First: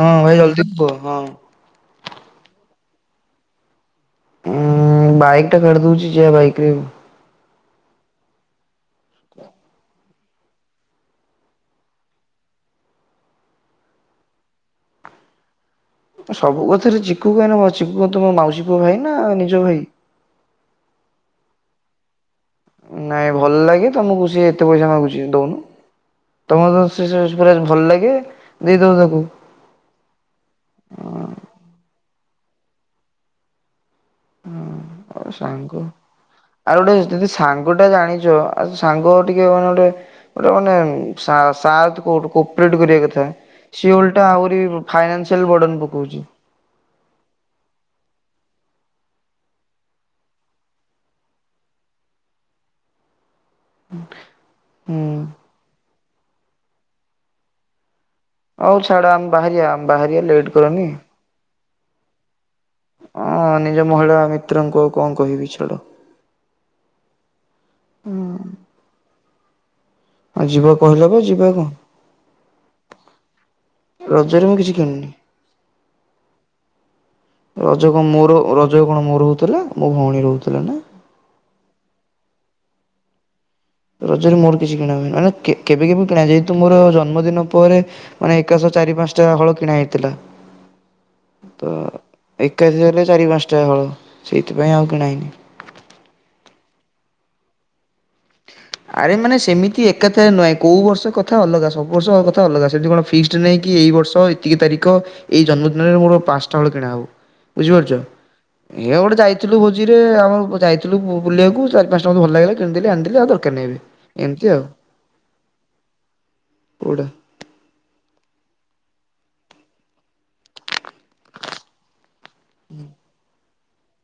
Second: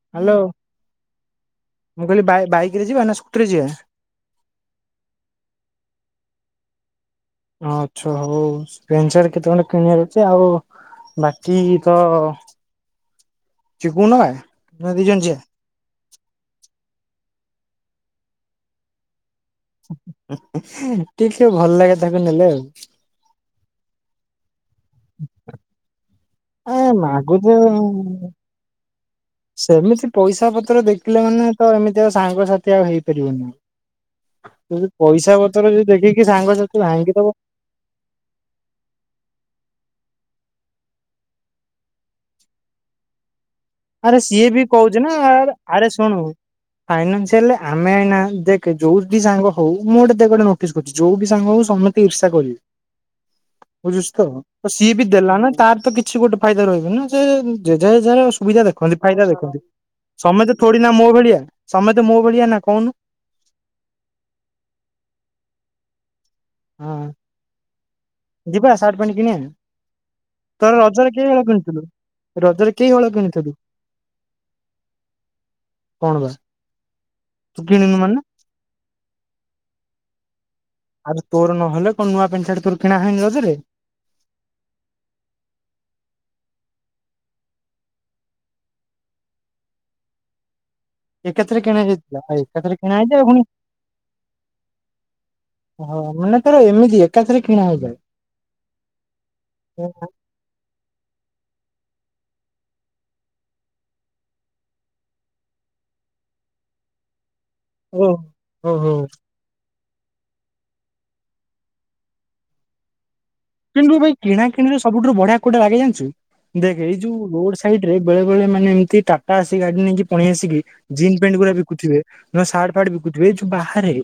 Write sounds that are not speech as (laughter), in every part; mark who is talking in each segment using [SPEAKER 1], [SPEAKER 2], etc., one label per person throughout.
[SPEAKER 1] ହଁ
[SPEAKER 2] ହ୍ୟାଲୋ
[SPEAKER 1] ଭାଇ ଜଲଦି କୁହ। ହଁ।
[SPEAKER 2] ମୁଁ କହିଲି ବାଇ, ବାଇକରେ ଯିବା ନା ସ୍କୁଟି ରେ ଯିବା।
[SPEAKER 1] ଉଁ ବାଇକ୍ ଟା କଡିଦଉଛି ଯିବା ବାଇକ ରେ।
[SPEAKER 2] ହଁ ଅଛୁ ହଉ ପେଣ୍ଟସାର୍ଟ କେତେ ଗଣ୍ଡେ କିଣିବାର ଅଛି ଆଉ ବାକି ତ ଯିବୁ ନାଁ ନା ଦି ଜଣ ଯିବା।
[SPEAKER 1] ସବୁ କଥାରେ ଚିକୁୁ ଏଇନେ ବ ଚିକୁ ମତେମୋ ମାଉସୀ ପୁଅ ଭାଇ ନା ନିଜ ଭାଇ।
[SPEAKER 2] ଟିକେ ଭଲ ଲାଗେ ତାକୁ ନେଲେ ଆଉ।
[SPEAKER 1] ନାଇଁ ଭଲ ଲାଗେ ତମକୁ ସିଏ ଏତେ ପଇସା ମାଗୁଛି ଦଉନୁ।
[SPEAKER 2] ଏ
[SPEAKER 1] ତମର ତ ସେ
[SPEAKER 2] ମାଗୁଛ
[SPEAKER 1] ପୁରା ଭଲ ଲାଗେ ଦେଇଦବ ତାକୁ।
[SPEAKER 2] ସେମିତି ପଇସା ପତ୍ର ଦେଖିଲେ। ମାନେ ତ ଏମିତି ଆଉ ସାଙ୍ଗସାଥି ଆଉ ହେଇପାରିବନି।
[SPEAKER 1] ଆଉ
[SPEAKER 2] ପଇସା ପତର
[SPEAKER 1] ସାଙ୍ଗ।
[SPEAKER 2] ଯି ଦେଖିକି
[SPEAKER 1] ଆଉ
[SPEAKER 2] ସାଙ୍ଗସାଥି ଭାଙ୍ଗୀ ଦବ।
[SPEAKER 1] ଗୋଟେ ଜାଣିଚ ଆଉ ସାଙ୍ଗ ଟିକେ ମାନେ ଗୋଟେ ଗୋଟେ ମାନେ ସା ସାଥ୍ କଉଠୁ କୋପେଟ କରିବା କଥା। ସିଏ
[SPEAKER 2] ଆରେ
[SPEAKER 1] ଓଲଟା
[SPEAKER 2] ସିଏ
[SPEAKER 1] ଆହୁରି
[SPEAKER 2] ବି
[SPEAKER 1] ଫାଇନାସିଆଲ ବର୍ଡନ ପକଉଚି।
[SPEAKER 2] ଫାଇନାସିଆଲରେ ଆମେ ଏଇନା ଦେଖେ ଯୋଉଠି ସାଙ୍ଗ ହଉ ମୁଁ ଗୋଟେ ଦେ ଗୋଟେ କରୁଛି ଯୋଉ ବି ସାଙ୍ଗ ହଉ ସମସ୍ତେ ଇର୍ଷା କରିବେ। ବୁଝୁଛ ତ ସିଏ
[SPEAKER 1] ହୁଁ।
[SPEAKER 2] ବି ଦେଲା ନା ତାର ତ କିଛି ଗୋଟେ ଫାଇଦା ରହିବ ନା ସୋ ଯେଝା ଯେଝାର ସୁବିଧା
[SPEAKER 1] ହଉ
[SPEAKER 2] ଦେଖନ୍ତି
[SPEAKER 1] ଛାଡ ଆମେ
[SPEAKER 2] ଫାଇଦା ଦେଖନ୍ତି
[SPEAKER 1] ବାହାରିବା ଆମେ ବାହାରିବା
[SPEAKER 2] ସମତେ
[SPEAKER 1] ଲେଟ୍
[SPEAKER 2] ତ ଥୋଡି
[SPEAKER 1] କରନି।
[SPEAKER 2] ନା ମୋ ଭଳିଆ ସମତେ ତ ମୋ ଭଳିଆ ନା କହୁନୁ।
[SPEAKER 1] ହଁ ନିଜ ମହିଳା ମିତ୍ରଙ୍କୁ ଆଉ କଣ କହିବି ଛାଡ।
[SPEAKER 2] ହଁ ଯିବା ଶାର୍ଟ ପ୍ୟାଣ୍ଟ କିଣିବା
[SPEAKER 1] ଆଉ ଯିବା
[SPEAKER 2] ତୋର
[SPEAKER 1] କହିଲା
[SPEAKER 2] ରଜରେ
[SPEAKER 1] ବା
[SPEAKER 2] କେହି ହଳ
[SPEAKER 1] ଯିବା କଣ
[SPEAKER 2] କିଣିଥିଲୁ ରଜରେ କେହି ହେଳ କିଣିଥିଲୁ?
[SPEAKER 1] ରଜରେ ମୁ କିଛି କିଣିନି।
[SPEAKER 2] କଣ ବା ତୁ
[SPEAKER 1] ରଜ
[SPEAKER 2] କିଣିନୁ
[SPEAKER 1] କଣ
[SPEAKER 2] ମାନେ?
[SPEAKER 1] ମୋର ରଜ କଣ ମୋର ରହୁଥିଲା ମୋ ଭଉଣୀ ରହୁଥିଲା ନା
[SPEAKER 2] ଆଉ ତୋର ନହେଲେ କଣ ନୂଆ ପ୍ୟାଣ୍ଟ ସାର୍ଟ ତୋର କିଣା ହେଇନ ରଜରେ
[SPEAKER 1] ରଜରେ ମୋର କିଛି କିଣା ହୁଏନି ମାନ କେବେ କେବେ କିଣା ଯେହେତୁ ମୋର ଜନ୍ମଦିନ ପରେ ମାନେ ଏକାଶହ ଚାରି ପାଞ୍ଚ ଟା ହଳ କିଣା ହେଇଥିଲା।
[SPEAKER 2] ଏକଥରେ
[SPEAKER 1] ତ
[SPEAKER 2] କିଣା ଯାଇଥିଲା ଏକଥରେ କିଣା
[SPEAKER 1] ଏକାଥରେ
[SPEAKER 2] ହେଇଛି
[SPEAKER 1] ଚାରି
[SPEAKER 2] ପୁଣି
[SPEAKER 1] ପାଞ୍ଚଟା ହଳ ସେଇଥିପାଇଁ ଆଉ କିଣା ହେଇନି।
[SPEAKER 2] ହଁ ମାନେ ତର ଏମିତି ଏକାଥରେ କିଣା ହେଇଯାଏ
[SPEAKER 1] ଆରେ ମାନେ ସେମିତି ଏକଥାରେ ନୁହଁ କେଉଁ ବର୍ଷ କଥା ଅଲଗା ସବୁ ବର୍ଷ କଥା ଅଲଗା ସେମିତି କଣ ଫିକ୍ସଡ ନେଇହିଁ କି ଏଇ ବର୍ଷ ଏତିକି ତାରିଖ ଏଇ ଜନ୍ମଦିନରେ ମୋର ପାଞ୍ଚଟା ହେଳ କିଣା ହଉ ବୁଝିପାରୁଛ
[SPEAKER 2] ଓହୋ ଓହୋ
[SPEAKER 1] ଏଇ ଗୋଟେ ଯାଇ ଥିଲୁ ଭୋଜିରେମ ଯାଇଥିଲୁ ବୁଲିବାକୁାରି ପାଞ୍ଚ ଟଙ୍କା ଭଲ ଲାଗିଲ କିଣିଦେ ଆଣିିଲ ଆଉର
[SPEAKER 2] କିନ୍ତୁ ଏଇ କିଣା କିିଣିରେ ସବୁଠୁ ବଢିଆ କୋଟେ ଲଗି ଜାଣିଛୁ ଦେଖ ଏଇ
[SPEAKER 1] କୋଉଟା
[SPEAKER 2] ଯୋଉ ରୋଡ ସାଇଡ ରେ ବେଳେ ବଳେ ମାନେ ଏମିତି ଟାଟା ଆସ ଗାଡି ନେଇକି ପଣି ଆସିକି ଜିନ୍ ପଣ୍ଟ ଗୁଡା ବିକୁଥିବେ ନୂଆ ସାାର୍ଢ ଫାଡ ବିକୁଥିବ ଏ ଯୋଉ ବାହାରେ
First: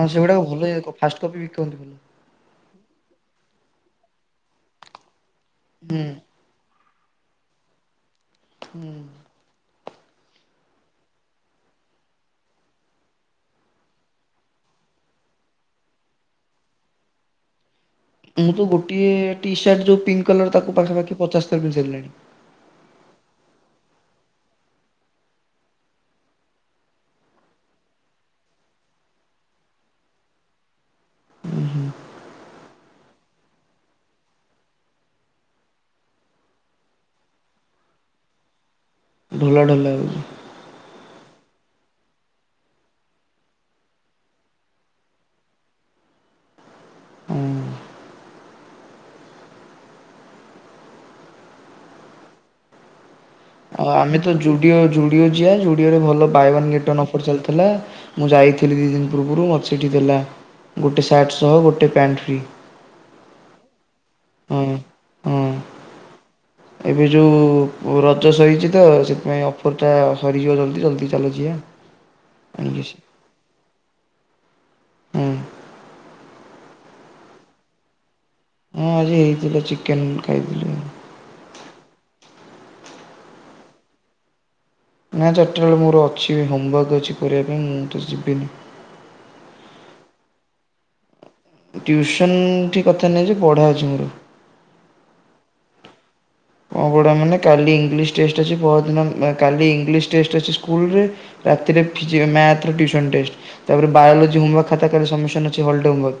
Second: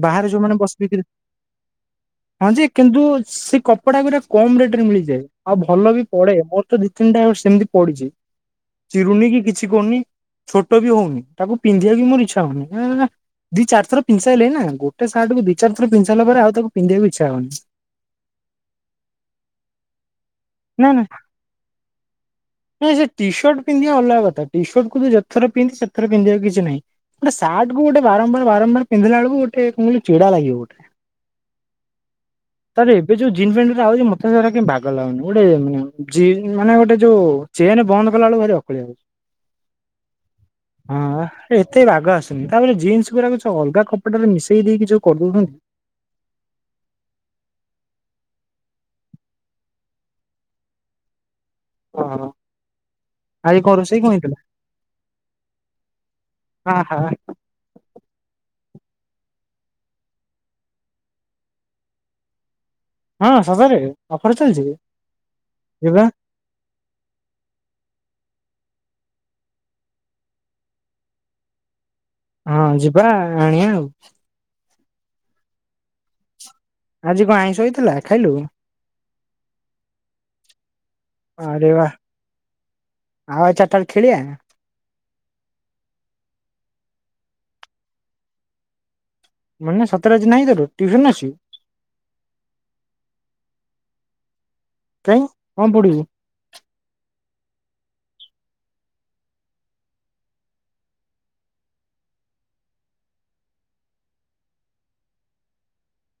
[SPEAKER 1] ହଁ
[SPEAKER 2] ବାହାରେ
[SPEAKER 1] ସେଗୁଡା
[SPEAKER 2] ଯୋଉମାନେ
[SPEAKER 1] ଭଲ
[SPEAKER 2] ବସି ବିକ୍ରି
[SPEAKER 1] ଫାଷ୍ଟ କପି ବିିକନ୍ତି ଭଲ
[SPEAKER 2] ହଁ ଯେ କିନ୍ତୁ ସେ କପଡା ଗଟେ କମ ରେଟ ରେ ମିଳିଯାଏ ଆଉ ଭଲ ବି
[SPEAKER 1] ହୁଁ
[SPEAKER 2] ପଡେ ମୋର ତ ଦି ତିନିଟା ସେମିତି ପଡିଛି
[SPEAKER 1] ହୁଁ।
[SPEAKER 2] ଚିରୁନି କି କିଛି କରୁନି ଛୋଟ ବି ହଉନି ତାକୁ ପିନ୍ଧିବାକୁ ମୋର ଇଚ୍ଛା ହଉନି ଦି ଚାର ଥ ପିସାଇଲେ ନା ଗଟ ସଟକୁ ଦୁି ଚ ଥ ପିାଇଲା ପରେ ଆ ତାକୁିଧିବାକୁ ଇ୍ଛ ହଉନି
[SPEAKER 1] ମୁଁ ତ ଗୋଟିଏ ଟି ସାର୍ଟ ଯୋଉ ପିଙ୍କ୍ କଲର ତାକୁ
[SPEAKER 2] ନା ନା।
[SPEAKER 1] ପାଖାଖି ପଚାଶ ତର ପିନ୍ଧି ସାରିଲାଣି
[SPEAKER 2] ନାଇଁ ସେ ଟିସର୍ଟ ପିନ୍ଧିବା ଅଲଗା କଥା ଟି ସର୍ଟ କୁୁ ଯେଥର ପିଧି ସେଥର ପିନ୍ଧିବାକୁ କିଛି ନାହିଁ ଗୋଟେ ସାର୍ଟ କୁ ଗୋଟେ ବାରମ୍ବାର ବାରମ୍ବାର ପିନ୍ଧିଲା ବେଳକୁ ଗୋଟେ କଣ ଚିଡା ଲାଗିବ ଗୋଟେ। ତାର ଏବେ ଯୋଉ ଜିନ୍ ପଣ୍ଟ ଆଉଛି ମତୋ ବାାଗ ଲାଗନି ଗୋଟେ ମାନେ ମାନେ ଗୋଟେ ଯୋଉ। ଚେନ ବନ୍ଦ କଲା ବେଳକୁ ଭାର ଅକଳିଆ ହୋଉଛି।
[SPEAKER 1] ଢୋଲା ଢୋଲା ହେଉ।
[SPEAKER 2] । ହଁ ଏତେ ବାଗ ଆସୁନି ତାପରେ ଜିନ୍ସ ଗୁାଡାକ ଯୋଉ ଅଲଗା କପଡ଼ାଟାରେ ମିଶେଇ ଦେଇକି ଯୋଉ କରିଦଉଛନ୍ତି।
[SPEAKER 1] ହଁ।
[SPEAKER 2] ଓ ହ।
[SPEAKER 1] ଆଉ ଆମେ ଜୁଡିଓ ଜୁଡିଓ ଯିଆ ଜୁଡିଓରେ ଭଲ ବାଇ ଗେଟ୍
[SPEAKER 2] ଆ ହା
[SPEAKER 1] ୱାନ ଅଫର ଚାଲିଥିଲା। ମୁଁ ଯାଇଥିଲି ଦୁଇ ଦିନ ପୂର୍ବରୁ ମୋତେ ସେଇଠି ଦେଲା ଗୋଟେ ସାର୍ଟ ସହ ଗୋଟେ ପ୍ୟାଣ୍ଟ ଫ୍ରି।
[SPEAKER 2] ହଁ ସତରେ ଅଫର ଚାଲିଛି କି
[SPEAKER 1] ହଁ ହଁ।
[SPEAKER 2] ଯିବା।
[SPEAKER 1] ଏବେ ଯେଉ ରଜ ସହିଛି ତ ସେଥିପାଇଁ ଅଫର ଟା ସରିଯିବ ଜଲ୍ଦି ଜଲ୍ଦି ଚାଲ ଯିଆ।
[SPEAKER 2] ହଁ ଯିବା ଆଣିବା ଆଉ।
[SPEAKER 1] ହୁଁ।
[SPEAKER 2] ଆଜି କଣ ଆଇଁଷ ହେଇଥିଲା ଖାଇଲୁ।
[SPEAKER 1] ହଁ ଆଜି ହେଇଥିଲା ଚିକେନ ଖାଇଥିଲି।
[SPEAKER 2] ଅରେ ବା ଆଉ ଆଛା ତାଲେ ଖେଳିଆ।
[SPEAKER 1] ନା ଚାରିଟା ବେଳେ ମୋର ଅଛି ହୋମୱାର୍କ ଅଛି କରିବା ପାଇଁ ମୁଁ ତ ଯିବିନି।
[SPEAKER 2] ମାନେ ନା ସାତରେ ଆଜି ନାଇଁ ତର ଟିୁସନ ଆସିବୁ।
[SPEAKER 1] ଟିଉସନ ଠି କଥା ନାହିଁ ଯେ ପଢ଼ା ଅଛି ମୋର।
[SPEAKER 2] କାଇଁ କଣ ପଡ଼ିବୁ।
[SPEAKER 1] କଣ ପଢ଼ିବି ମାନେ କାଲି ଇଂଲିଶ ଟେଷ୍ଟ ଅଛି ପହରଦିନ କାଲି ଇଂଲିଶ ଟେଷ୍ଟ ଅଛି ସ୍କୁଲରେ। ରାତିରେ ଫି ମ୍ୟାଥ ଟିଉସନ ଟେଷ୍ଟ। ତାପରେ ବୋଓଲଜୀ ହୋମୱାକ ଖାତା ସମ୍ମିଶନ ହୋଲ୍ଡମ୍ୱର।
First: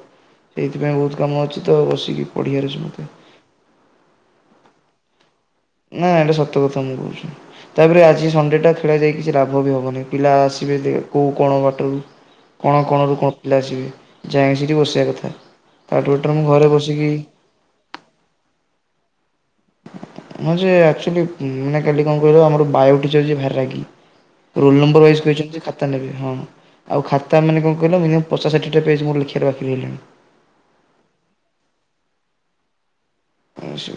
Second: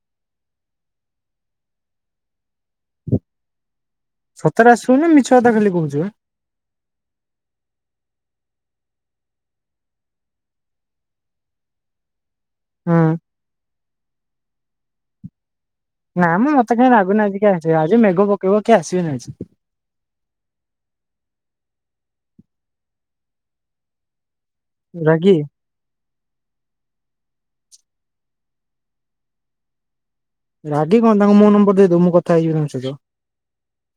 [SPEAKER 1] ସେଇଥିପାଇଁ ବହୁତ କାମ ଅଛି ତ ବସିକି ପଢ଼ିିବାର ଅଛି ମୋତେ।
[SPEAKER 2] ସତରେ ଆସିବୁନ ମିଛ କଥା ଖାଲି କୋ
[SPEAKER 1] ନାଁ ଏଇଟା ସତ କଥା ମୁଁ କହୁଛି। ତାପରେ ଆଜି ସଣ୍ଡେଟା ଖେଳାଯାଇ କିଛି ଲାଭ ବି ହେବନି। ପିଲା ଆସିବେ କୋଉ କଣ ବାଟରୁ।
[SPEAKER 2] ।
[SPEAKER 1] କଣ କଣରୁ କଣ ପିଲା ଆସିବେ ଯାଇକି ସେଠି ବସିବା କଥା,
[SPEAKER 2] ନା
[SPEAKER 1] ତାଠୁଟରେ
[SPEAKER 2] ମ
[SPEAKER 1] ମୁଁ ଘରେ
[SPEAKER 2] ମତେ କାଇଁ
[SPEAKER 1] ବସିକି
[SPEAKER 2] ଲାଗୁନି ଆଜି କିଏ ଆଜି ଆଜି ମେଘ ପକେଇବ କିଆଉ ଆସିବେନି ଆଜି।
[SPEAKER 1] ହଁ ଯେ ଆକଚୁଆଲି ମାନେ କାଲି କଣ କହିଲ ଆମର ବାୟ ଟିଚର ଯିଆ ଭାରି ରାଗି। ରୋଲ୍ନମ୍ବରୱାଇସ
[SPEAKER 2] ରାଗି
[SPEAKER 1] କହିଛନ୍ତି ଯେ ଖାତା ନେବେ ହଁ ଆଉ ଖାତା ମାନ କଣ କିଲ ମିନିମମ୍ ପଚାଶ ଷାଠିଏ ଟା ପେଚ୍ ମୋର ଲେଖିବାକୁ ବାକି ରଇଲାଣି।
[SPEAKER 2] ରାଗି କଣ ତାଙ୍କୁ ମୋ ନମ୍ବର ଦେଇଦବୁ ମୁଁ କଥା ହେଇଯିବି ତାଙ୍କ ସହିତ।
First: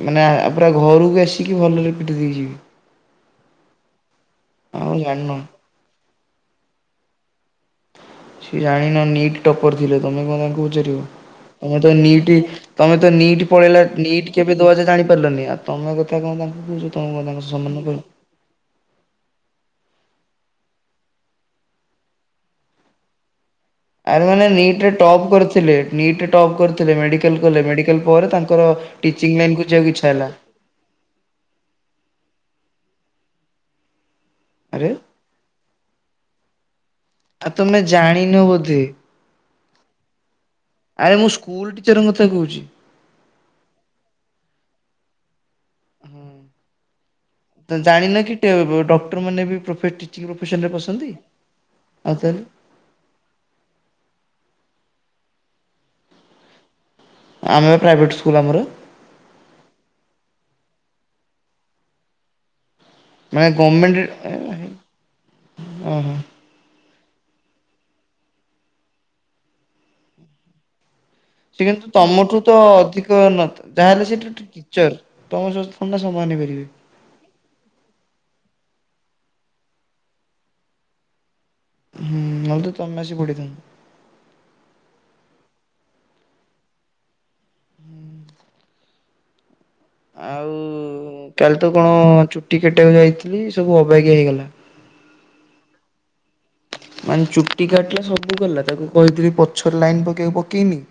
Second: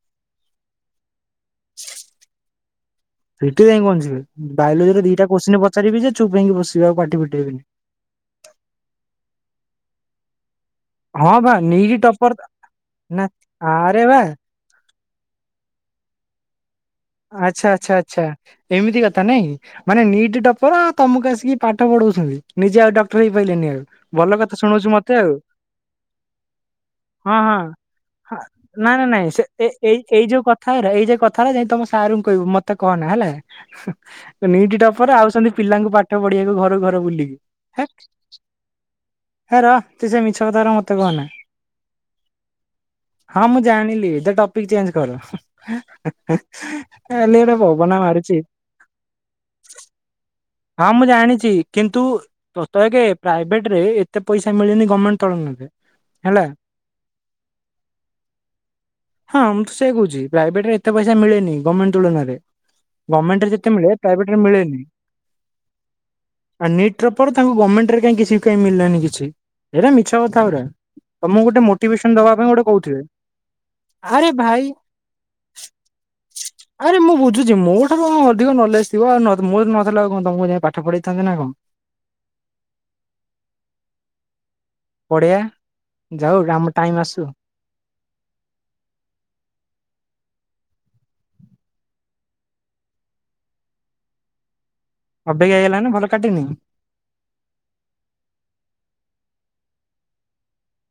[SPEAKER 1] ମାନେ ପୁରା ଘରକୁ ଆସିକି ଭଲରେ ପିଟି ଦେଇଯିବି।
[SPEAKER 2] ପିଟି ଦେଇକି କଣ ଯିବେ
[SPEAKER 1] ଆଉ
[SPEAKER 2] ବୟଲୋଜି ର ଦିଟା
[SPEAKER 1] ଜାଣିନ।
[SPEAKER 2] କୋ୍ଚ ପାଚାରିବେ ଯେ ଚୁପ ପାଇଁକି ବସିବ ଆଉଟି ପିଟେଇବନି।
[SPEAKER 1] ସିଏ ଜାଣିନ ନିଟ୍ ଟପର ଥିଲେ ତମେ କ‌ଣ ତାଙ୍କୁ ପଚାରିବ।
[SPEAKER 2] ହଁ ବା
[SPEAKER 1] ତମେ ତ ନିଟ୍
[SPEAKER 2] ଟପର
[SPEAKER 1] ତମେ ତ
[SPEAKER 2] ନା
[SPEAKER 1] ନିଟ୍ ପଳେଇଲା
[SPEAKER 2] ଆରେ ବା
[SPEAKER 1] ନିଟ୍ କେ କେବେ ଦେବୁ ଜାଣି ପାରିଲନି ତମ କଥା କଣ ତାଙ୍କୁ କହୁ
[SPEAKER 2] ଆଚ୍ଛା ଆଚ୍ଛା ଆଚ୍ଛା ଏମିତି କଥା ନାଇଁ। ମାନେ ନିଟ୍ ଟପର ତମକୁ ଆସିକି ପାଠ ପଢଉଛନ୍ତି ନିଜେ ଆଉ ଡକ୍ଟର ହେଇ ପାଇଲେନି ଆଉ।
[SPEAKER 1] ଆରେ
[SPEAKER 2] ଭଲ
[SPEAKER 1] ମାନେ
[SPEAKER 2] କଥା ଶୁଣଉଛୁ
[SPEAKER 1] ନିଟ
[SPEAKER 2] ମତେ
[SPEAKER 1] ଟପ୍
[SPEAKER 2] ଆଉ
[SPEAKER 1] କରିଥିଲେ ନିଟ ଟପ୍ କରିଥିଲେ
[SPEAKER 2] ହଁ
[SPEAKER 1] ମେଡିକାଲ
[SPEAKER 2] ହଁ
[SPEAKER 1] କଲେ ମେଡିକାଲ ପରେ
[SPEAKER 2] ହଁ,
[SPEAKER 1] ତା ଙ୍କର
[SPEAKER 2] ନାଇଁ ନାଇଁ ନାଇଁ
[SPEAKER 1] ଟିଚିଂ
[SPEAKER 2] ସେ
[SPEAKER 1] ଲାଇନ କୁ
[SPEAKER 2] ଏ
[SPEAKER 1] ଯିବାକୁ
[SPEAKER 2] ଏଇ
[SPEAKER 1] ଇଚ୍ଛା ହେଲା।
[SPEAKER 2] ଏଇ ଯ କଥା ହେ ଯାଇ ତମ ସାର୍ ଙ୍କୁ କହିବୁ ମତେ କହନା ହେଲା ନିଟି
[SPEAKER 1] ଆରେ
[SPEAKER 2] ଟପର ଆଉଛନ୍ତି ପିଲାଙ୍କୁ ପାଠ ପଢ଼ିବାକୁ ଘରୁ ଘର ବୁଲି
[SPEAKER 1] ଆଉ ତମେ ଜାଣିିନ ବୋଧେ।
[SPEAKER 2] ହେ ର ତ ସେ ମିଛ କଥା ମତେ
[SPEAKER 1] ଆରେ
[SPEAKER 2] କହନା
[SPEAKER 1] ମୁଁ ସ୍କୁଲ ଟିଚରଙ୍କ କଥା କହୁଛି।
[SPEAKER 2] ହଁ ମୁଁ ଜାଣିଲି ଦେ ଟପିକ ଚେଞ୍ଜ କର। ହେଲି ଗୋଟେ ପବନା ମାରୁଛି।
[SPEAKER 1] ଡ (inaudible) ମାନ ବି ପ୍ରଫେଟ ପ୍ରଫସ (inaudible)
[SPEAKER 2] ହଁ ମୁଁ ଜାଣିଛି କିନ୍ତୁ ତ ତ ଏକ ପ୍ରାଇଭେଟ ରେ ଏତେ ପଇସା ମିଳିନି ଗଭର୍ଣ୍ଣମେଣ୍ଟ ତଳରୁ ନେବେ ହେଲା।
[SPEAKER 1] ଆମେ ପ୍ରାଇଭେଟ୍ ସ୍କୁଲ୍ ଆମର।
[SPEAKER 2] ହଁ ମୁଁ ତ ସେଇ କହୁଛି ପ୍ରାଇଭେଟ ରେ ଏତେ ପଇସା ମିଳେନି ଗଭମେଣ୍ଟ ତୁଳନାରେ।
[SPEAKER 1] ମାନେ
[SPEAKER 2] ଗଭର୍ଣ୍ଣମେଣ୍ଟ ରେ ଯେତେ ମିଳେ ପ୍ରାଇଭେଟ ରେ
[SPEAKER 1] ଗଭର୍ଣ୍ଣମେଣ୍ଟ
[SPEAKER 2] ମିଳେନି।
[SPEAKER 1] ଓହୋ।
[SPEAKER 2] ଆଉ ନିଟ ଟପରେ ତାଙ୍କୁ ଗଭର୍ଣ୍ଣମେଣ୍ଟ ରେ କିଛି କାଇଁ ମିଳିଲାନି କିଛି ଏଗୁରା ମିଛ କଥା ଗୁରା। ତମକୁ ଗୋଟେ
[SPEAKER 1] ସେ କିନ୍ତୁ
[SPEAKER 2] ମୋଟିଭେସନ ଦବା
[SPEAKER 1] ତମଠୁ
[SPEAKER 2] ପାଇଁ
[SPEAKER 1] ତ
[SPEAKER 2] ଗୋଟେ କହୁଥିବେ
[SPEAKER 1] ଅଧିକ ନଥା ଯାହାହେଲେ
[SPEAKER 2] ଆରେ
[SPEAKER 1] ସେଟା
[SPEAKER 2] ଭାଇ
[SPEAKER 1] ଟିଚର ତମ ସହିତ ସମାନ ହେଇପାରିବେନି।
[SPEAKER 2] ଆରେ ମୁଁ ବୁଝୁଛି ମୋ ଠାରୁ କଣ ଅଧିକ ନଲେଜ ଥିବ ମୋର ତ ନଥିଲା ଆଉ କଣ ତମକୁ ଯାଇ ପାଠ ପଢେଇଥାନ୍ତି ନା କଣ।
[SPEAKER 1] ହୁଁ, ନହେଲେ ତମେ ଆସି ପଢିଥାନ୍ତ।
[SPEAKER 2] ପଢେଇଆ ଯାଉ ଆମର ଟାଇମ୍ ଆସୁ।
[SPEAKER 1] ଆଉ କାଲି ତ କଣ ଚୁଟି କାଟିଆକୁ ଯାଇଥିଲି ସବୁ ଅବାଗିଆ ହେଇଗଲା।
[SPEAKER 2] ଅବାଗିଆ ହେଇଗଲା ମାନେ ଭଲ କାଟିନୁ?
[SPEAKER 1] ମାନେ ଚୁଟି କାଟିଲା ସବୁ କଲା ତାକୁ କହିଥିଲି ପଛର ଲାଇନ ପକେଇକୁ ପକେଇନି।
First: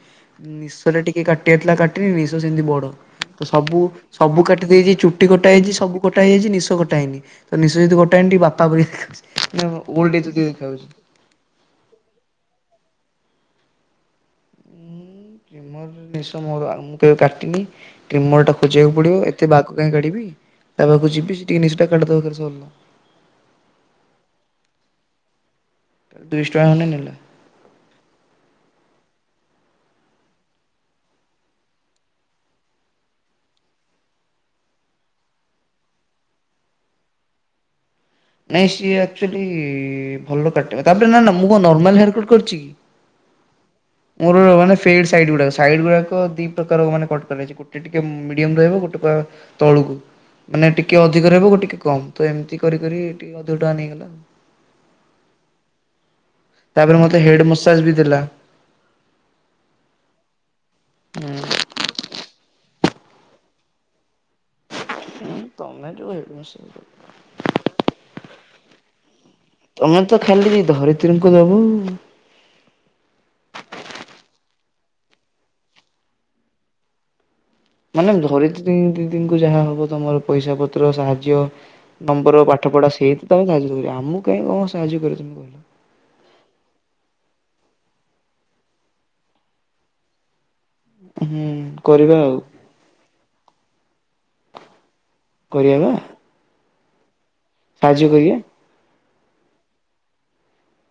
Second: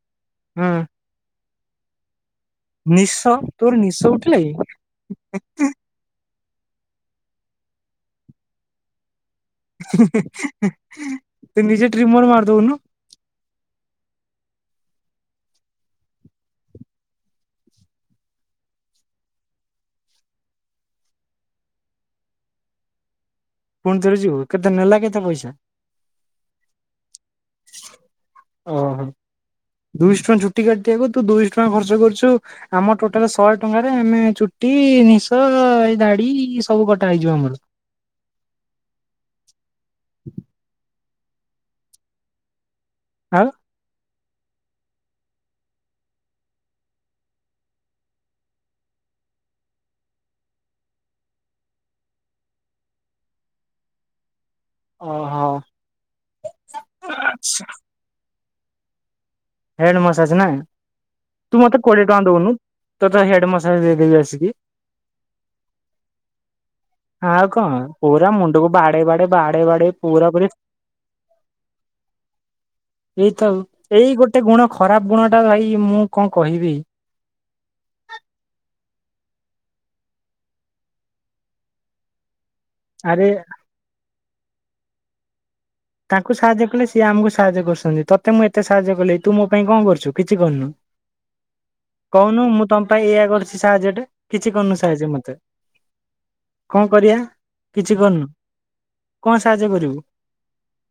[SPEAKER 2] ହୁଁ।
[SPEAKER 1] ନିଶରେ ଟିକେ କାଟି କାଟିଆଥିଲା କାଟିନି ନିଶ ସେମିତି ବଡ।
[SPEAKER 2] ନିଶ ତୋର
[SPEAKER 1] ସବୁ
[SPEAKER 2] ନିଶ ଉଠିଲା
[SPEAKER 1] ସବୁ
[SPEAKER 2] କି?
[SPEAKER 1] କାଟି ଦେଇେଛି ଚୁଟି କଟା ହେଇଛି। ସବୁ ମୋଟା ହେଇଯାଇଛି ନିଶ କଟା ହେଇନି। ତ ନିଶ ଯଦି କଟା ହେଇନି ବାପା ଭଳି ଦେଖା ଓଲ୍ଡ ଯାଉଛି।
[SPEAKER 2] ତୁ ନିଜେ ଟ୍ରିମର୍ ମାରିଦଉନୁ।
[SPEAKER 1] ମୁଁ ମୋର ନିଶ ମୋର ମୁଁ କେବେ କାଟିିନି। ଟ୍ରିମର ଟା ଖୋଜିବାକୁ ପଡିବ ଏତେ ବାଘ କାଇଁ କାଢିବି ତା ପାଖକୁ ଯିବି ସେ ଟିକେ ନିଶ କାଟିଦବ ଖାଲି ସଇଲା।
[SPEAKER 2] ପୁଣି ଥରେ ଯିବୁ? କେତେ ନେଲା କେତେ ପଇସା?
[SPEAKER 1] ଦୁଇଶହ ଟଙ୍କା ଖଣ୍ଡେ ନେଲା।
[SPEAKER 2] ଓହୋ। ଦୁଇଶହ ଟଙ୍କା ଚୁଟି କାଟିଆକୁ ତୁ ଦୁଇଶହ ଟଙ୍କା ଖର୍ଚ୍ଚ କରିଚୁ। ଆମ ଟୋଟାଲ ଶହେ ଟଙ୍କାରେ ଆମେ ଚୁଟି, ନିଶ, ଏଇ ଦାଡି ସବୁ କଟା ହେଇଯିବ ଆମର।
[SPEAKER 1] ନାଇଁ ସିଏ ଆକ୍ଚୁଆଲି ଭଲ କାଟିବ। ତାପରେ ନା ନା ମୁଁ କଣ ନର୍ମାଲ ହେୟାର କଟ କରିଛି କି?
[SPEAKER 2] ଆଉ?
[SPEAKER 1] ମୋର ମାନେ ଫେଡ୍ ସାଇଡ୍ ଗୁଡା, ସାଇଡ୍ ଗୁଡା ଦି ପ୍ରକାର କଟ କରାଯାଇଚି। ଚୁଟି ଟିକେ ମିଡିୟମ ରହିବ ଗୋଟେ ପ୍ରକାର ତଳୁକୁ। ମାନେ ଟିକେ ଅଧିକ ରହିବ ଟିକେ କମ, ତ ଏମିତି କରିି କରି ଟିକେ ଅଧିକ ଟଙ୍କା ନେଇଗଲା।
[SPEAKER 2] ଓହୋ।
[SPEAKER 1] ତାପରେ ମତେ ହେଡ ମସାଜ ବି ଦେଲା।
[SPEAKER 2] ହେଡ଼୍ ମସାଜ ନା?
[SPEAKER 1] ହୁଁ।
[SPEAKER 2] ତୁ ମତେ କୋଡିଏ ଟଙ୍କା ଦଉନୁ ତତେ ହେଡ ମସାଜ ଦେଇଦବି ଆସିକି।
[SPEAKER 1] ତମେ ଯୋଉ ହେଡ ମଶାଜ
[SPEAKER 2] ଆଉ କଣ ପୁରା ମୁଣ୍ଡକୁ ବାଡେଇ, ବାଡେ ବାଡେଇ, ବାଡେଇ ପୁରା ପୁରି
[SPEAKER 1] କାଲି ଧରିତ୍ରୀଙ୍କୁ ଦବୁ। ହୁଁ।
[SPEAKER 2] ଏଇ ତ ଏଇ ଗୋଟେ ଗୁଣ ଖରାପ ଗୁଣ ଟା ଭାଇ ମୁଁ କଣ କହିବି।
[SPEAKER 1] ମାନେ ଧରିତ୍ରୀ ଦିଦିଙ୍କୁ ଯାହା ହବ ତମର ପଇସା ପତ୍ର ସାହାଯ୍ୟ ନମ୍ବର ପାଠ ପାଠ ପଢା ସେଇ
[SPEAKER 2] ଆରେ
[SPEAKER 1] ତ ତମକୁ ସାହାଯ୍ୟ କରିବେ। ଆମ କାହିଁ କଣ ସାହାଯ୍ୟ କରିବେ।
[SPEAKER 2] ତାଙ୍କୁ ସାହାଯ୍ୟ କଲେ ସିଏ ଆମକୁ ସାହାଯ୍ୟ କରୁଛନ୍ତି। ତତେ ମୁଁ ଏତେ ସାହାଯ୍ୟ କଲି ତୁ ମୋ ପାଇଁ କଣ କରୁଛୁ କିଛି କରିନୁ?
[SPEAKER 1] ହୁଁ କରିବା ଆଉ।
[SPEAKER 2] ତମ ପାଇଁ ଇଆ କରଛି ସାହାଯ୍ୟ ଟେ କିଛି କରନୁ ସାହାଯ୍ୟ ମତେ।
[SPEAKER 1] କରିବା ବା।
[SPEAKER 2] କଣ କରିବା କିଛି
[SPEAKER 1] ସାହାଯ୍ୟ
[SPEAKER 2] କରୁନୁ
[SPEAKER 1] କରିବା
[SPEAKER 2] କଣ ସାହାଯ୍ୟ କରିବୁ?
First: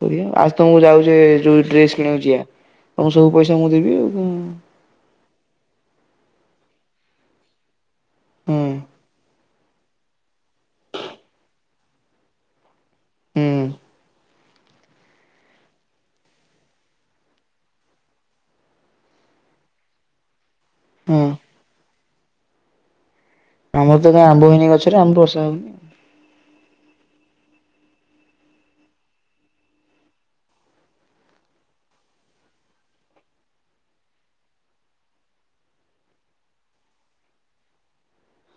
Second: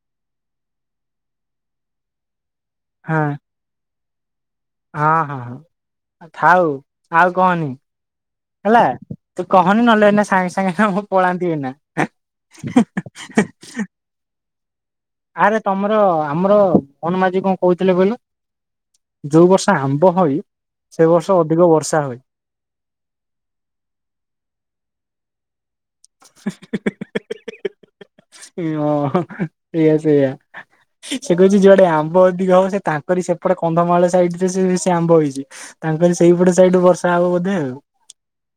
[SPEAKER 1] କରିଆ। ଆସ ତମକୁ ଯାଉଛ ଯୋଉ ଡ୍ରେସ କିଣିଆକୁ ଯିବା ତମକୁ
[SPEAKER 2] ହଁ
[SPEAKER 1] ସବୁ ପଇସା ମୁଁ ଦେବି ଆଉ।
[SPEAKER 2] ହଁ, ହଁ, ହଁ ଥାଉ ଆଉ କହନି
[SPEAKER 1] ହୁଁ
[SPEAKER 2] ହେଲା। ତୁ କହନି ନହେଲେ ଏଇନା ସାଙ୍ଗେ ସାଙ୍ଗେ ମୁଁ ପଳାନ୍ତି ଏଇନା।
[SPEAKER 1] ହୁଁ
[SPEAKER 2] ଆରେ ତମର ଆମର ମୋହନ ମାଝୀ କଣ କହୁଥିଲେ କହିଲୁ? ଯୋଉ ବର୍ଷ ଆମ୍ବ ହୁଏ ସେ
[SPEAKER 1] ହଁ
[SPEAKER 2] ବର୍ଷ ଅଧିକ ବର୍ଷା ହୁଏ।
[SPEAKER 1] ଆମର ତ କାଇଁ ଆମ୍ବ ହଇନି ଗଛରେ। ଆମ ବର୍ଷା ହଉନି।
[SPEAKER 2] (unintelligible) ଇ ଅ ହଁ ସେଆ ସେଆ। ସେ କହୁଛି ଯୁଆଡେ ଆମ୍ବ ଅଧିକ ହବ ସେ ତାଙ୍କରି ସେପଟେ କନ୍ଧମାଳ ସାଇଟ ରେ ସେ ସେ ଆମ୍ବ ହେଇଛି ତାଙ୍କରି ସେଇପଟେ ସାଇଟ ରେ ବର୍ଷା ହବ ବୋଧେ ଆଉ।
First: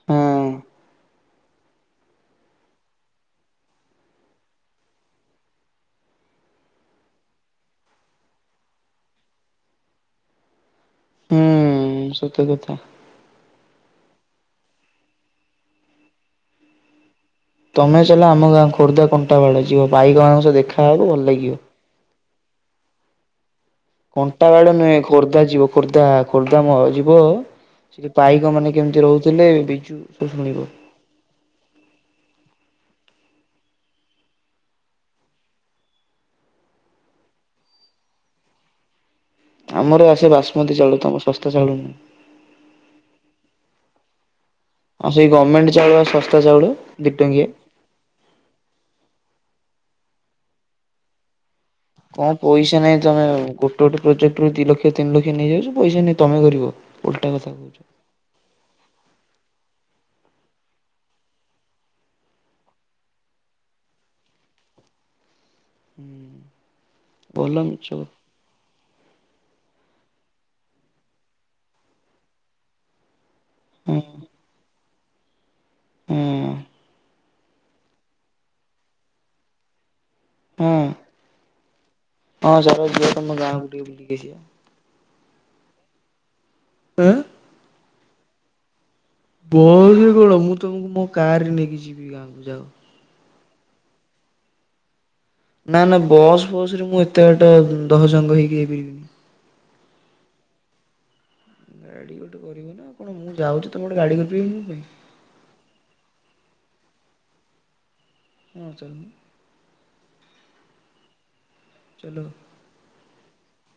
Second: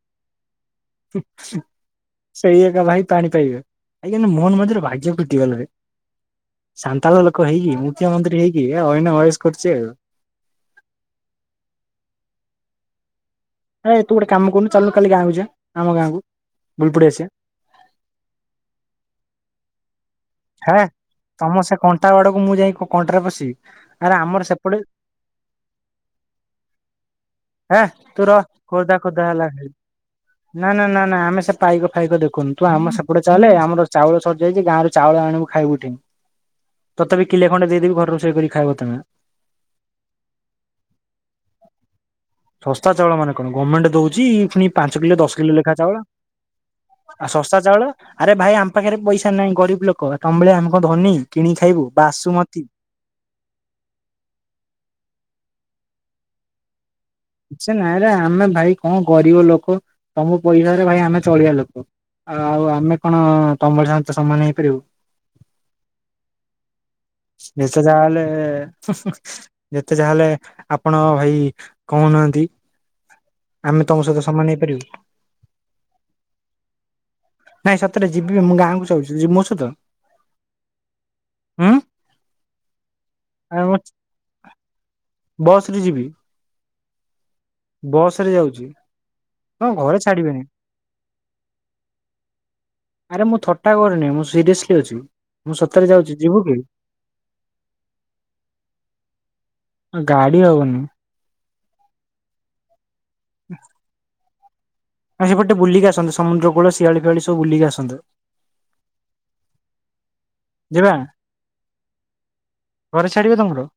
[SPEAKER 1] ହଁ
[SPEAKER 2] ସେଇ ଏକା ଭାଇ ପାଣି ପାଇବେ ଏଇ କିନ୍ତୁ ମୋହନ ମଝି ଭାଗ୍ୟ ଫିଟି ଗଲା ରେ। ସାନ୍ତାଳ ଲୋକ ହେଇକି ମୁଖ୍ୟମନ୍ତ୍ରୀ ହେଇକି ଅଇନା ଅଏସ କରୁଛି ଆଉ।
[SPEAKER 1] ହୁଁ ସତ କଥା।
[SPEAKER 2] ଆ ଇ ତୁ ଗୋଟେ କାମ କରୁନୁ ଚାଲୁନୁ କାଲି ଗାଁକୁ ଯିବା ଆମ ଗାଁକୁ ବୁଲିପଡ଼ି ଆସିବା।
[SPEAKER 1] ତମେ ଚାଲ ଆମ ଗାଁ କୁ ଖୋର୍ଦ୍ଧା କଣ୍ଟାମାଳ ଯିବ ଭାଇକଙ୍କ ସହ
[SPEAKER 2] ହେ
[SPEAKER 1] ଦେଖାହେବ ଭଲ
[SPEAKER 2] ତମ
[SPEAKER 1] ଲାଗିବ।
[SPEAKER 2] ସେ କଣ୍ଟା ବାଡ଼କୁ ମୁଁ ଯାଇ କଣ୍ଟାରେ ପଶିବି। ଆରେ ଆମର
[SPEAKER 1] କଣ୍ଟାବାଡ଼
[SPEAKER 2] ସେପଟେ
[SPEAKER 1] ନୁହେଁ ଖୋର୍ଦ୍ଧା ଯିବ ଖୋର୍ଦ୍ଧା ଖୋର୍ଦ୍ଧା ମ ଯିବ
[SPEAKER 2] ହେ
[SPEAKER 1] ସେଠି
[SPEAKER 2] ତୁ ରହ
[SPEAKER 1] ପାଇକ ମାନେ
[SPEAKER 2] ଖୋଦା
[SPEAKER 1] କେମିତି
[SPEAKER 2] ଖୋଦା ହେଲା
[SPEAKER 1] ରହୁଚନ୍ତି
[SPEAKER 2] ଖାଲି।
[SPEAKER 1] ବିଜୁ ସ
[SPEAKER 2] ନା
[SPEAKER 1] ଶୁଣିବ।
[SPEAKER 2] ନା ନା ନା ଆମେ ସେ ପାଇକ ଫାଇକ ଦେଖନି ତୁ ଆମ ସେପଟ ଚାଲେ ଆମର ଚାଉଳ ସରିଯାଇଛି ଗାଁରେ ଚାଉଳ ଆଣିବୁ ଖାଇବୁଠି ତତେବି କିଲେ ଖଣ୍ଡେ ଦେଇଦେବି ଘରେ ରୋଷେଇ କରି ଖାଇବ ତମେ।
[SPEAKER 1] ଆମର ଆସେ ବାସମତି ଚାଉଳ ତମ ଶସ୍ତା ଚାଉଳ ନୁହେଁ।
[SPEAKER 2] ଶସ୍ତା ଚାଉଳ ମାନେ କଣ ଗମେଣ୍ଟ ଦଉଚି ଫୁଣି ପାଞ୍ଚ
[SPEAKER 1] ଆଉ
[SPEAKER 2] କିଲୋ
[SPEAKER 1] ସେଇ
[SPEAKER 2] ଦଶ କିଲୋ
[SPEAKER 1] ଗଭର୍ଣ୍ଣମେଣ୍ଟ
[SPEAKER 2] ଲେଖା ଚାଉଳ
[SPEAKER 1] ଶସ୍ତା ଚାଉଳ ଦି
[SPEAKER 2] ଆ
[SPEAKER 1] ଟଙ୍କିଆ।
[SPEAKER 2] ଶସ୍ତା ଚାଉଳ ଆରେ ଭାଇ ଆମ ପାଖରେ ପଇସା ନାହିଁ ଗରିବି ଲୋକ ତମ ଭଳିଆ ଆମେ କଣ ଧନୀ। କିଣିକି ଖାଇବୁ।
[SPEAKER 1] କଣ
[SPEAKER 2] ବାସୁମତୀ।
[SPEAKER 1] ପଇସା ନାଇଁ ତମେ ଗୋ ଟେ ଗୋଟେ ପ୍ରୋଜେକ୍ଟ ରୁ ଦିଇ ଲକ୍ଷ ତିନି ଲକ୍ଷ ନେଇଯାଉଛ ପଇସା ନାହିଁ ତମେ ଗରିବ।
[SPEAKER 2] ସେ ନାଁରେ ଆମେ ଭାଇ କଣ ଗରିବ ଲୋକ ତମ ପଇସାରେ ଭାଇ ଆମେ ଚଳିବା ଲୋକ। ଆଉ ଆମେ କଣ ତମ ଭଳିଆଙ୍କ ସହ ସମାନ ହେଇପାରିବୁ।
[SPEAKER 1] (inaudible) ଭଲ
[SPEAKER 2] ଯେତେ
[SPEAKER 1] ମିଛ
[SPEAKER 2] ଯାହା
[SPEAKER 1] କଥା
[SPEAKER 2] ହେଲେ ହୁଁ ହୁଁ ଯେତେ ଯାହା ହେଲେ ଆପଣ ଭାଇ କହୁନାହାନ୍ତି। ଆମେ
[SPEAKER 1] ହଁ
[SPEAKER 2] ତମ ସହିତ ସମାନ ହେଇପାରିବୁ।
[SPEAKER 1] ଉଁ
[SPEAKER 2] ନାଇଁ ସତରେ ଯିବି ମୁଁ ଗାଁ କୁ ସ ଯିବ ମୁଁ ସତ।
[SPEAKER 1] ହୁଁ ହଁ ଚାଲ ଯିବା ତମ ଗାଁକୁୁ
[SPEAKER 2] ଆଉ
[SPEAKER 1] ଟିକେ ବୁଲିକିଆସିବା।
[SPEAKER 2] ବସ ରେ ଯିବି।
[SPEAKER 1] ଏଁ
[SPEAKER 2] ବସ ରେ ଯାଉଚି।
[SPEAKER 1] ବସ୍ ରେ କଣ ମୁଁ ତମକୁ ମୋ କାର ରେ ନେଇକି ଯିବି ଗାଁକୁ ଯାଅ।
[SPEAKER 2] ଆରେ ମୁଁ ଥଟା କରୁନି ମୁଁ ସିରିଏସଲି ଅଛି। ମୁଁ
[SPEAKER 1] ନା
[SPEAKER 2] ସତରେ
[SPEAKER 1] ନା
[SPEAKER 2] ଯାଉଛି ଯିବୁ
[SPEAKER 1] ବସ୍
[SPEAKER 2] କି?
[SPEAKER 1] ଫସ ରେ ମୁଁ ଏତେ ବାଟ ଦହଜଙ୍ଗ ହେଇକି ଯାଇପାରିବିନି।
[SPEAKER 2] ଗାଡି ହବନି ମ।
[SPEAKER 1] ମୁଁ ଯାଉଛି ତମେ ଗୋଟେ ଗାଡ଼ି କରିପିବନି ମୋ ପାଇଁ।
[SPEAKER 2] ଆ ସେପଟେ ବୁିଲିକି ଆସନ୍ତେ ସମୁଦ୍ର କୂଳ ଶିଆଳି ଫିଆଳି ସବୁ ବୁଲିକି ଆସନ୍ତେ।
[SPEAKER 1] ହଁ ଚାଲୁନୁ।
[SPEAKER 2] ଯିବା?
[SPEAKER 1] ଚାଲୋ।
[SPEAKER 2] ଘରେ ଛାଡ଼ିବେ ତମର?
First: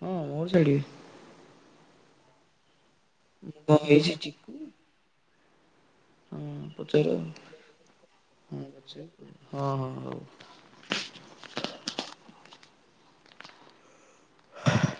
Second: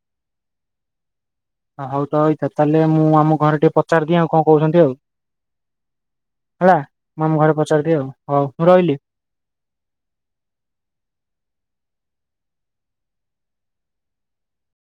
[SPEAKER 1] ହଁ ମୋର ଛଡିବେ।
[SPEAKER 2] ହଉ ତ ରହିଥା ତାହେଲେ ମୁଁ ଆମ
[SPEAKER 1] ମୁଁ
[SPEAKER 2] ଘରେ ଟିକେ
[SPEAKER 1] କଣ ହେଇଛି
[SPEAKER 2] ପଚାରିଦିଏ ଆଉ କଣ
[SPEAKER 1] ଚିକୁ
[SPEAKER 2] କହୁଛନ୍ତି ଆଉ।
[SPEAKER 1] ହଁ
[SPEAKER 2] ହେଲା
[SPEAKER 1] ପଚାର
[SPEAKER 2] ମୁଁ ଆମ ଘରେ ପଚରିଦିଏ ଆଉ ହଉ
[SPEAKER 1] ହଁ
[SPEAKER 2] ମୁଁ ରହିଲି।
[SPEAKER 1] ପଚାର ହଁ ହଁ ହଉ।